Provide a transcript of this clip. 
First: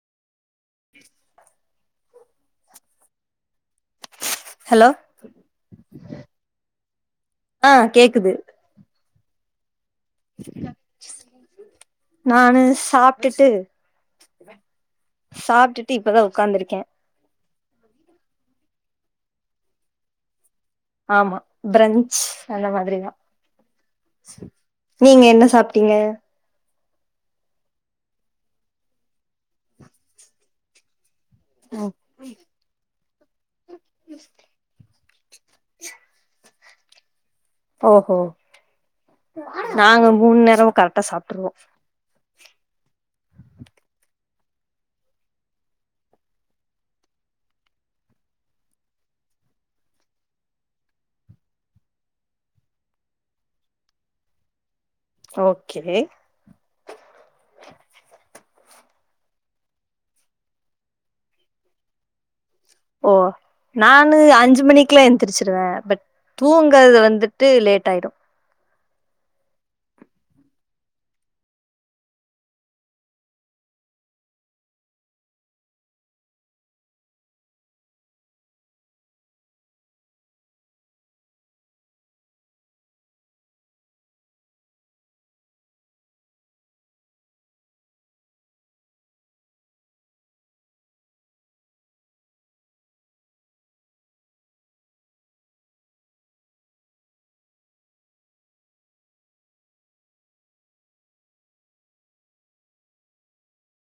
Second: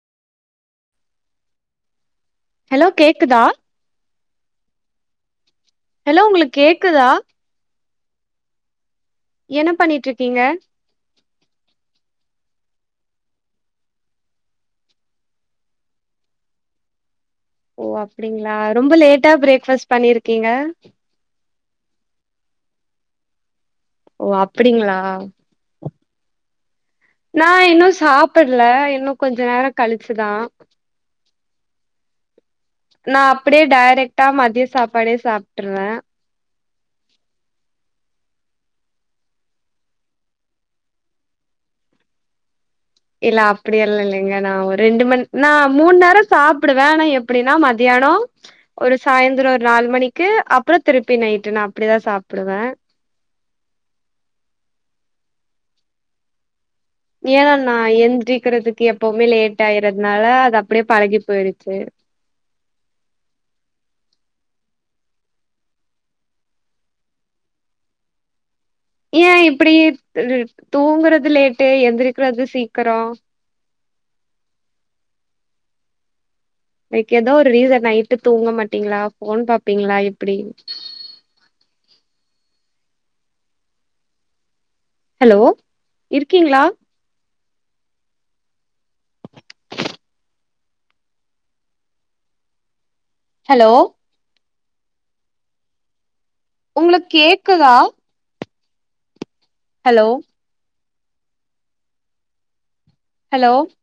hello கேக்குதா hello hello உங்களுக் கேக்குதா ஆஹ் கேக்குது என்ன பண்ணிட் நானு சாப்டுட்டு சாப்டுட்டு இப்பதா ஒக்காந்துருக்கே ஓ அப்டிங்ளா ரொம்ப லேட்டா பிரேக் ஃபஸ்ட் பண்ணிருக்கீங்க ஆமா ப்ரெஞ்ச் அந்த மாதிரிதா ஓ அப்டிங்களா நீங்க என்ன சாப்ட்டீங்க நா இன்னு சாப்பிட்ல இன்னு கொஞ்ச நேர கழிச்சுதா ஓ நா அப் ப்டியே டேரெக்ட்டா மதிய சாப்பாடே சாப்ட்ருவே ஓஹோ நாங்க மூணு நேரமு கரெக்டா சாப்ட்ருவோ இல்ல அப்டியெல்லா இல்லைங்க நா ரெண்டு மண் நா மூணு நேர சாப்புடுவே ஆனா எப்டினா மத்தியான ஒரு சாய்ந்ரோ ஒரு நாலு மணிக்கு அப்றோ திருப்பி நைட்டு நா அப்டிதா சாப்புடுவே ஓகேங்க ஏனா நா எந்திரிக்றதுக்கு எப்பவ்மே லேட் ஆய்றத்னால அது அப்டியே பழகி போயிருச்சு ஓ நானு அஞ்சு மணிக்லா எந்திரிச்சிருவே பட் தூங்கறது வந்துட்டு லேட் ஆய்டு ஏ இப்டி உம் தூங்குறது லேட்டு எந்திரிக்றது சீக்கரோ லைக் எதோ ஒரு ரீசன் நைட்டு தூங்க மாட்டீங்ளா ஃபோன் பாப்பீங்ளா இப்டி ஹலோ இருக்கீங்ளா ஹலோ உங்களுக் கேக்குதா ஹலோ ஹலோ